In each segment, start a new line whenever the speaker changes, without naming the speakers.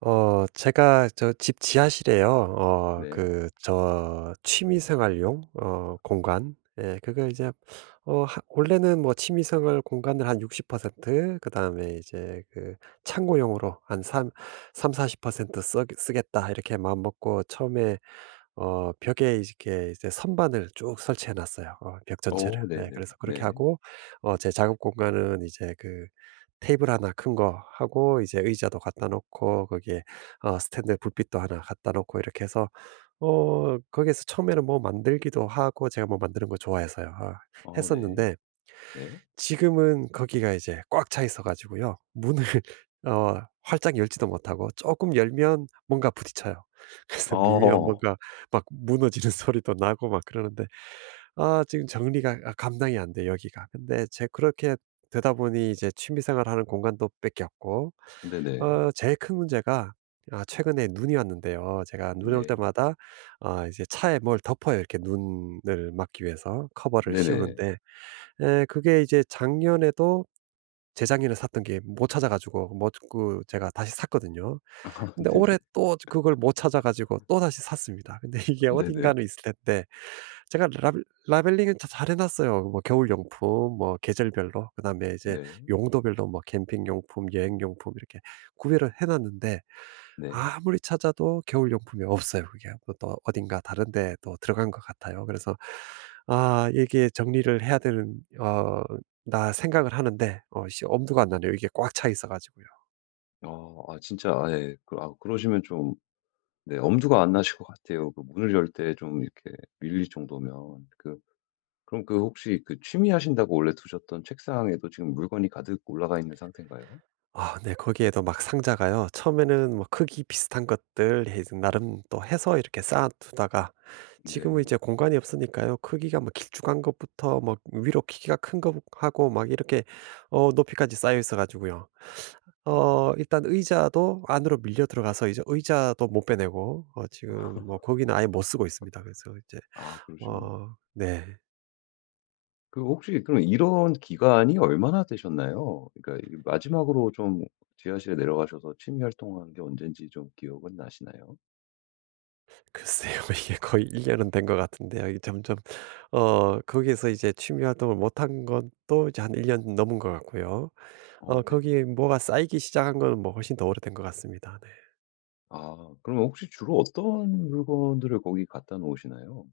제가 저 집 지하실에요.
네.
취미 생활용 공간. 예, 그걸 이제 어 하 원래는 뭐 취미 생활 공간을 한 60%, 그다음에 이제 그 창고용으로 한 삼 30-40%쓰 쓰겠다 이렇게 마음먹고. 처음에 벽에 이렇게 이제 선반을 쭉 설치해 놨어요. 벽 전체를.
어
예,
네네.
그래서 그렇게
네.
하고 제 작업 공간은 이제 그 테이블 하나 큰 거 하고, 이제 의자도 갖다 놓고, 거기에 스탠드 불빛도 하나 갖다 놓고, 이렇게 해서 거기에서 처음에는 뭐 만들기도 하고, 제가 뭐 만드는 거 좋아해서요.
어 네.
했었는데
네.
지금은 거기가 이제 꽉 차 있어 가지고요. 문을 활짝 열지도 못하고, 조금 열면 뭔가 부딪혀요. 그래서 밀면
어.
뭔가 막 무너지는 소리도 나고 막 그러는데 지금 정리가 감당이 안 돼, 여기가. 근데 제 그렇게 되다 보니 이제 취미 생활하는 공간도 뺏겼고,
네네.
제일 큰 문제가, 최근에 눈이 왔는데요. 제가 눈이 올
네.
때마다 이제 차에 뭘 덮어요. 이렇게 눈을 막기 위해서 커버를
네네.
씌우는데 그게 이제 작년에도, 재작년에 샀던 게 못 찾아 가지고, 뭐 그 제가 다시 샀거든요.
아
근데 올해
네네.
또 그걸 못 찾아 가지고 또다시 샀습니다. 근데 이게
네네.
어딘가는 있을 텐데, 제가 라벨링은 다 잘해 놨어요. 뭐 겨울 용품, 뭐 계절별로, 그다음에 이제
네.
용도별로 뭐 캠핑 용품, 여행 용품, 이렇게 구별을 해 놨는데
네.
아무리 찾아도 겨울 용품이 없어요. 그게 뭐또 어딘가 다른 데 또 들어간 것 같아요. 그래서 이게 정리를 해야 되는 나 생각을 하는데 엄두가 안 나네요. 이게 꽉 차 있어 가지고요.
어 아 진짜 아 예. 그 아 그러시면 좀 네 엄두가 안 나실 것 같아요. 그 문을 열 때 좀 이렇게 밀릴 정도면. 그럼 그 혹시 그 취미하신다고 원래 두셨던 책상에도 지금 물건이 가득 올라가 있는 상태인가요?
아, 네. 거기에도 막 상자가요. 처음에는 뭐 크기 비슷한 것들 해 나름 또 해서 이렇게 쌓아 두다가 지금은
네.
이제 공간이 없으니까요. 크기가 뭐 길쭉한 것부터, 뭐 위로 키가 큰 거 하고 막 이렇게 높이까지 쌓여 있어 가지고요.
아.
일단 의자도 안으로 밀려 들어가서 이제 의자도 못 빼내고 지금 뭐 거기는 아예 못 쓰고 있습니다. 그래서 이제
아 그러시군요.
네.
그 혹시 그럼 이런 기간이 얼마나 되셨나요? 그러니까 이게 마지막으로 좀 지하실에 내려가셔서 취미 활동한 게 언젠지 좀 기억은 나시나요?
글쎄요. 이게 거의 1 년은 된 것 같은데요. 이게 점점 거기에서 이제 취미 활동을 못한 건 또 이제 한 1년 넘은 것 같고요.
어, 네네.
거기에 뭐가 쌓이기 시작한 건 뭐 훨씬 더 오래된 것 같습니다. 네.
아, 그럼 혹시 주로 어떤 물건들을 거기 갖다 놓으시나요?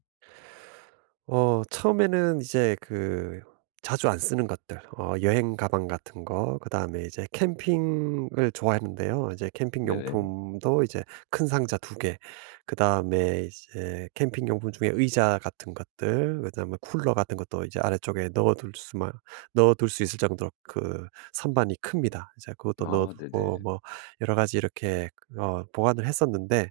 처음에는 이제 그 자주 안 쓰는 것들, 여행 가방 같은 거, 그다음에 이제 캠핑을 좋아했는데요. 이제 캠핑
네네.
용품도 이제 큰 상자 2개, 그다음에 이제 캠핑 용품 중에 의자 같은 것들, 그다음에 쿨러 같은 것도 이제 아래쪽에 넣어둘 수 있을 정도로 그 선반이 큽니다. 이제 그것도 넣어
아,
두고
네네.
뭐 여러 가지 이렇게 보관을 했었는데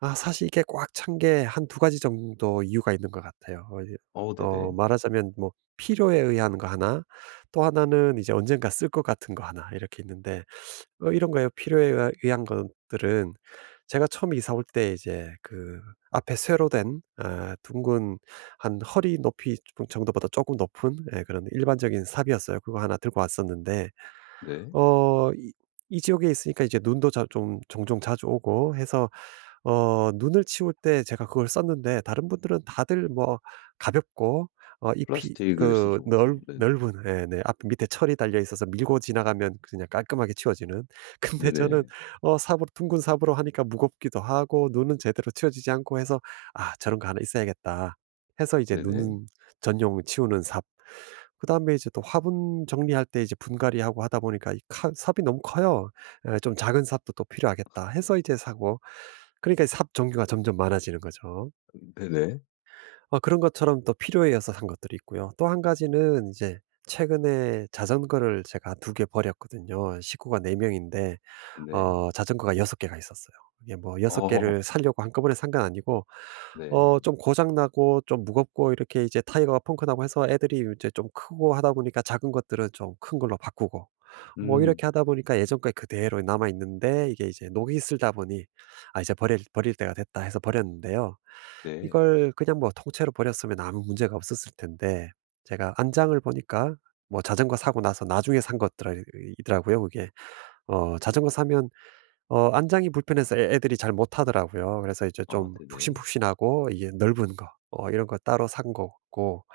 사실 이게 꽉 찬 게 한 두 가지 정도 이유가 있는 것 같아요. 어 이
어, 네네.
어 말하자면 뭐 필요에 의한 거 하나, 또 하나는 이제 언젠가 쓸 것 같은 거 하나 이렇게 있는데 이런 거예요. 필요에 의하 의한 것들은 제가 처음 이사 올 때 이제 그 앞에 쇠로 된, 둥근 한 허리 높이 정도보다 조금 높은, 예, 그런 일반적인 삽이었어요. 그거 하나 들고 왔었는데
네.
어 이 이 지역에 있으니까 이제 눈도 자 좀 종종 자주 오고 해서 눈을 치울 때 제가 그걸 썼는데 다른 분들은 다들 뭐 가볍고, 잎이
플라스틱을
그
쓰죠, 보통.
넓
네네.
넓은, 예, 네, 앞 밑에 철이 달려 있어서 밀고 지나가면 그냥 깔끔하게 치워지는. 근데 저는
네네.
어 삽으로 둥근 삽으로 하니까 무겁기도 하고 눈은 제대로 치워지지 않고 해서 '아 저런 거 하나 있어야겠다.' 해서 이제
네네.
눈 전용 치우는 삽. 그다음에 이제 또 화분 정리할 때 이제 분갈이하고 하다 보니까 이 칼 삽이 너무 커요. 예, 좀 작은 삽도 또 필요하겠다 해서 이제 사고, 그러니까 삽 종류가 점점 많아지는 거죠.
네네.
그런 것처럼 또 필요해서 산 것들이 있고요. 또 한 가지는 이제 최근에 자전거를 제가 2개 버렸거든요. 식구가 네 명인데
네.
자전거가 6 개가 있었어요. 이게 뭐 6 개를
어,
사려고 한꺼번에 산건 아니고
네.
좀 고장 나고 좀 무겁고 이렇게 이제 타이어가 펑크나고 해서, 애들이 이제 좀 크고 하다 보니까 작은 것들은 좀 큰 걸로 바꾸고, 뭐
음,
이렇게 하다 보니까 예전 거 그대로 남아 있는데 이게 이제 녹이 슬다 보니 '아 이제 버릴 때가 됐다.' 해서 버렸는데요.
네.
이걸 그냥 뭐 통째로 버렸으면 아무 문제가 없었을 텐데 제가 안장을 보니까 뭐 자전거 사고 나서 나중에 산 것들이 이더라고요, 그게. 자전거 사면 안장이 불편해서 애 애들이 잘 못하더라고요. 그래서 이제
아,
좀
네네.
푹신푹신하고 이게 넓은 거, 이런 거 따로 산 거고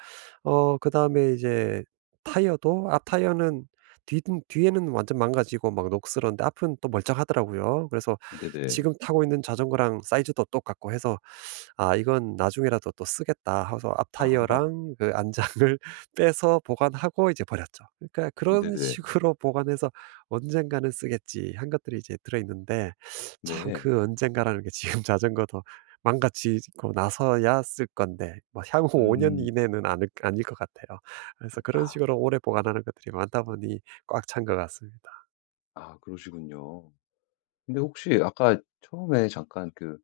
그다음에 이제 타이어도, 앞 타이어는 뒤 뒤에는 완전 망가지고 막 녹슬었는데 앞은 또 멀쩡하더라고요. 그래서
네네.
지금 타고 있는 자전거랑 사이즈도 똑같고 해서 '아 이건 나중에라도 또 쓰겠다.' 하고서 앞
아,
타이어랑 그 안장을 빼서 보관하고 이제 버렸죠. 그러니까 그런
네네.
식으로 보관해서 '언젠가는 쓰겠지.' 한 것들이 이제 들어 있는데 참
네.
그 언젠가라는 게 지금 자전거도 망가지고 나서야 쓸 건데 뭐 향후 5년
음.
이내는 아닐 것 같아요. 그래서 그런
아.
식으로 오래 보관하는 것들이 많다 보니 꽉 찬 것 같습니다.
아 그러시군요. 근데 혹시 아까 처음에 잠깐 그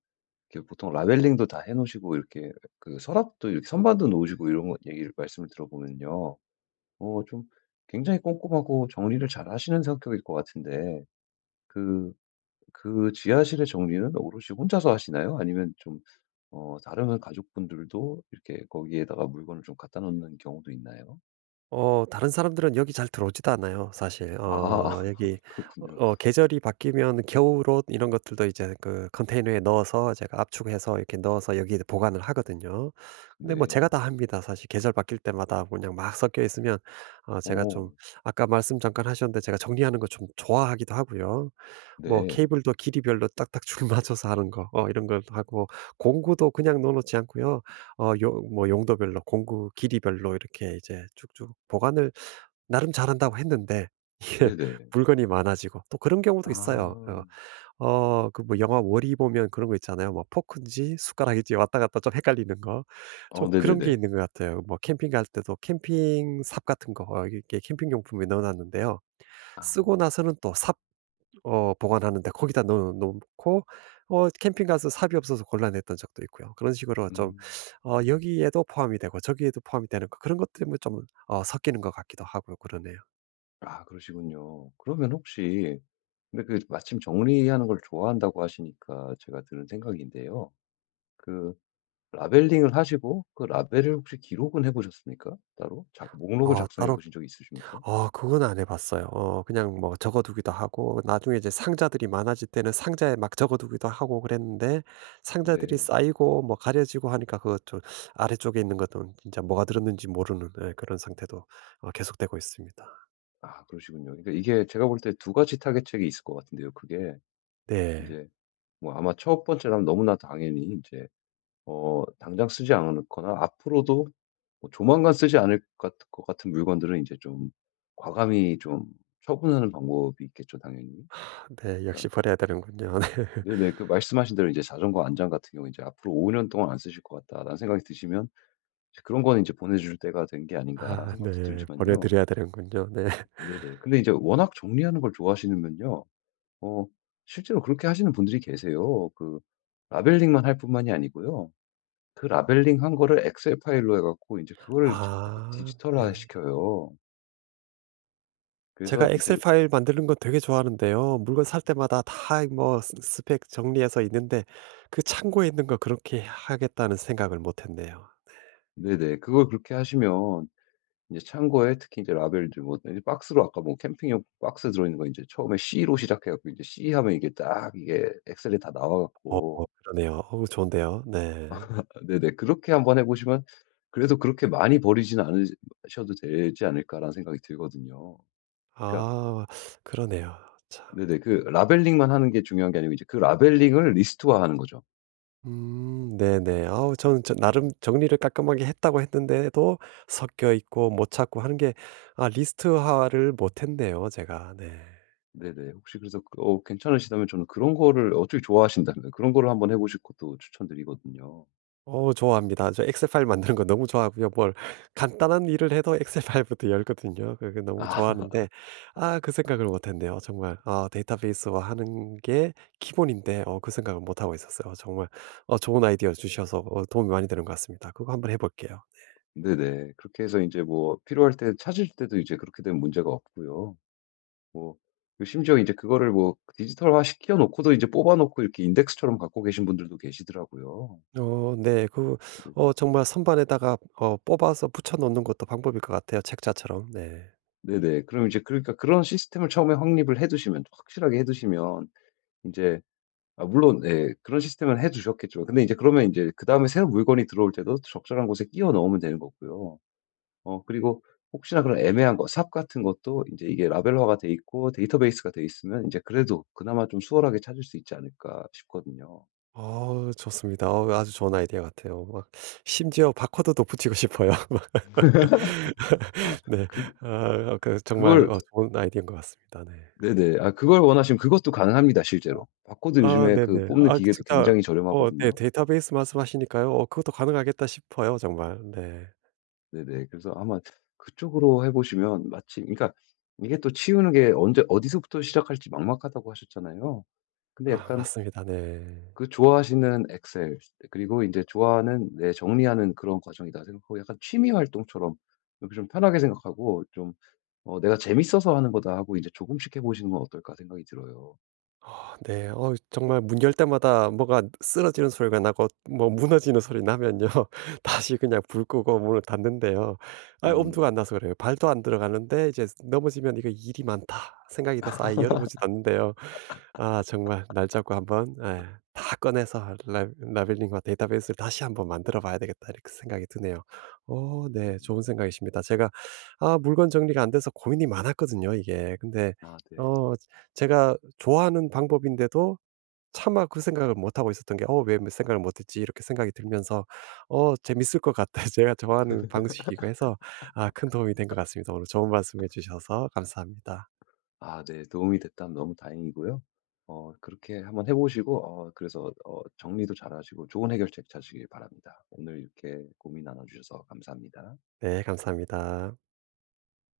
이렇게 보통 라벨링도 다 해 놓으시고 이렇게 그 서랍도 이렇게 선반도 놓으시고 이런 거 얘기를 말씀을 들어보면요. 어 좀 굉장히 꼼꼼하고 정리를 잘하시는 성격일 것 같은데 그 지하실의 정리는 오롯이 혼자서 하시나요? 아니면 좀 어 다른 가족분들도 이렇게 거기에다가 물건을 좀 갖다 놓는 경우도 있나요?
다른 사람들은 여기 잘 들어오지도 않아요, 사실. 어
아
여기 어
그렇군요.
어 계절이 바뀌면 겨울옷 이런 것들도 이제 그 컨테이너에 넣어서 제가 압축해서 이렇게 넣어서 여기에 보관을 하거든요. 근데 뭐
네.
제가 다 합니다. 사실 계절 바뀔 때마다 그냥 막 섞여 있으면 제가 좀
어.
아까 말씀 잠깐 하셨는데 제가 정리하는 거 좀 좋아하기도 하고요. 뭐
네.
케이블도 길이별로 딱딱 줄 맞춰서 하는 거, 이런 걸 하고, 공구도 그냥 넣어 놓지 않고요. 어 요 뭐 용도별로 공구 길이별로 이렇게 이제 쭉쭉 보관을, 나름 잘한다고 했는데 이게
네네.
물건이 많아지고 또 그런 경우도 있어요.
아.
그 뭐 영화 월이 보면 그런 거 있잖아요. 뭐 포크인지 숟가락인지 왔다 갔다 좀 헷갈리는 거. 좀
어
그런 게
네네네.
있는 것 같아요. 뭐 캠핑 갈 때도 캠핑 삽 같은 거, 이렇게 캠핑 용품에 넣어 놨는데요.
아.
쓰고 나서는 또삽 어 보관하는데, 거기다 넣어 놓고 캠핑 가서 삽이 없어서 곤란했던 적도 있고요. 그런 식으로 좀
음.
여기에도 포함이 되고 저기에도 포함이 되는 거, 그런 것들이좀어 섞이는 것 같기도 하고 그러네요.
아 그러시군요. 그러면 혹시 근데 그 마침 정리하는 걸 좋아한다고 하시니까 제가 드는 생각인데요. 그 라벨링을 하시고 그 라벨을 혹시 기록은 해 보셨습니까? 따로? 자, 목록을
어
작성해
따로
보신 적이 있으십니까?
어 그건 안 해 봤어요. 그냥 뭐 적어 두기도 하고 나중에 이제 상자들이 많아질 때는 상자에 막 적어 두기도 하고 그랬는데, 상자들이
네.
쌓이고 뭐 가려지고 하니까, 그것 좀 아래쪽에 있는 것도 진짜 뭐가 들었는지 모르는, 예, 그런 상태도 계속되고 있습니다.
아 그러시군요. 그러니까 이게 제가 볼 때 두 가지 타겟책이 있을 것 같은데요, 그게. 이
네.
제 뭐 아마 첫 번째라면 너무나 당연히 이제 어 당장 쓰지 않거나 앞으로도 뭐 조만간 쓰지 않을 것 같은 물건들은 이제 좀 과감히 좀 처분하는 방법이 있겠죠 당연히.
네. 역시
그러니까
버려야 되는군요. 네.
네네 그 말씀하신 대로 이제 자전거 안장 같은 경우 이제 '앞으로 5년 동안 안 쓰실 것 같다.'라는 생각이 드시면 이제 '그런 거는 이제 보내줄 때가 된 게 아닌가.'라는
아,
생각도
네. 보내
들지만요.
드려야 되는군요. 네.
네네. 근데 이제 워낙 정리하는 걸 좋아하시면요. 어 실제로 그렇게 하시는 분들이 계세요. 그 라벨링만 할 뿐만이 아니고요. 그 라벨링한 거를 엑셀 파일로 해 갖고 이제 그거를 거
아,
디지털화
네.
시켜요. 그래서
제가
이제
엑셀 파일 만드는 거 되게 좋아하는데요. 물건 살 때마다 다 뭐 스펙 정리해서 있는데 그 창고에 있는 거 그렇게 하겠다는 생각을 못 했네요.
네네. 그걸 그렇게 하시면 이제 창고에 특히 이제 라벨들 뭐 이제 박스로 아까 뭐 캠핑용 박스 들어있는 거 이제 처음에 C로 시작해 갖고 이제 C 하면 이게 딱 이게 엑셀에 다 나와
어
갖고
그러네요. 좋은데요. 네.
아 네네. 그렇게 한번 해 보시면 그래도 그렇게 많이 버리진 않으 셔도 되지 않을까라는 생각이 들거든요. 그러니까
아, 그러네요. 참.
네네. 그 라벨링만 하는 게 중요한 게 아니고 이제 그 라벨링을 리스트화하는 거죠.
음, 네네. 아우 저는 저 나름 정리를 깔끔하게 했다고 했는데도 섞여 있고 못 찾고 하는 게, 아, 리스트화를 못 했네요, 제가. 네.
네네. 혹시 그래서 그 어 괜찮으시다면 저는 그런 거를 어차피 좋아하신다면 그런 거를 한번 해 보실 것도 추천드리거든요.
좋아합니다. 저 엑셀 파일 만드는 거 너무 좋아하고요. 뭘 간단한 일을 해도 엑셀 파일부터 열거든요. 그게 너무
아
좋아하는데, 아, 그 생각을 못 했네요. 정말 아, 데이터베이스화하는 게 기본인데 그 생각을 못 하고 있었어요. 정말 좋은 아이디어 주셔서 도움이 많이 되는 것 같습니다. 그거 한번 해 볼게요.
네네. 그렇게 해서 이제 뭐 필요할 때 찾을 때도 이제 그렇게 되면 문제가 없고요. 뭐 그 심지어 이제 그거를 뭐 디지털화 시켜 놓고도 이제 뽑아 놓고 이렇게 인덱스처럼 갖고 계신 분들도 계시더라고요.
네. 그
네네.
정말 선반에다가 뽑아서 붙여 놓는 것도 방법일 것 같아요, 책자처럼. 네.
네네. 그럼 이제 그러니까 그런 시스템을 처음에 확립을 해 두시면 확실하게 해 두시면 이제 아 물론 예. 그런 시스템을 해 두셨겠죠. 근데 이제 그러면 인제 그다음에 새로운 물건이 들어올 때도 적절한 곳에 끼워 넣으면 되는 거고요. 어 그리고 혹시나 그런 애매한 거 삽 같은 것도 인제 이게 라벨화가 돼 있고 데이터베이스가 돼 있으면 인제 그래도 그나마 좀 수월하게 찾을 수 있지 않을까 싶거든요.
좋습니다. 아주 좋은 아이디어 같아요. 막 심지어 바코드도 붙이고 싶어요. 막
아
네.
그
아, 그 정말
그걸
좋은 아이디어인 것 같습니다. 네.
네네. 아 그걸 원하시면 그것도 가능합니다 실제로. 바코드
아,
요즘에 그
네네.
뽑는
아
기계도
진짜
굉장히
네,
저렴하거든요.
데이터베이스 말씀하시니까요. 그것도 가능하겠다 싶어요, 정말. 네.
네네. 그래서 아마 그쪽으로 해 보시면 마침 그러니까 이게 또 치우는 게 언제 어디서부터 시작할지 막막하다고 하셨잖아요. 근데
아,
약간
맞습니다. 네.
그 좋아하시는 엑셀 그리고 이제 좋아하는 네 정리하는 그런 과정이다 생각하고 약간 취미 활동처럼 이렇게 좀 편하게 생각하고 좀 어 '내가 재밌어서 하는 거다.' 하고 이제 조금씩 해 보시는 건 어떨까 생각이 들어요.
아, 네. 정말 문 열 때마다 뭐가 쓰러지는 소리가 나고 뭐 무너지는 소리 나면요. 다시 그냥 불 끄고 문을 닫는데요. 아, 엄두가 안
음.
나서 그래요. 발도 안 들어가는데 이제 넘어지면 '이거 일이 많다.' 생각이 돼서 아예 열어보지도 않는데요. 아, 정말 날 잡고 한번, 예, '다 꺼내서 라 라벨링과 데이터베이스를 다시 한번 만들어 봐야 되겠다.' 이렇게 생각이 드네요. 오,
네.
네. 좋은 생각이십니다. 제가 아, 물건 정리가 안 돼서 고민이 많았거든요, 이게. 근데
아 네.
어 제가 좋아하는 방법인데도 차마 그 생각을 못 하고 있었던 게 '어, 왜 뭐 생각을 못 했지?' 이렇게 생각이 들면서 재밌을 것 같아. 제가 좋아하는 방식이고 해서 아, 큰 도움이 된 것 같습니다. 오늘 좋은 말씀해 주셔서 감사합니다.
아 네. 도움이 됐다면 너무 다행이고요. 어 그렇게 한번 해 보시고 어 그래서 어 정리도 잘하시고 좋은 해결책 찾으시길 바랍니다. 오늘 이렇게 고민 나눠 주셔서 감사합니다.
네, 감사합니다.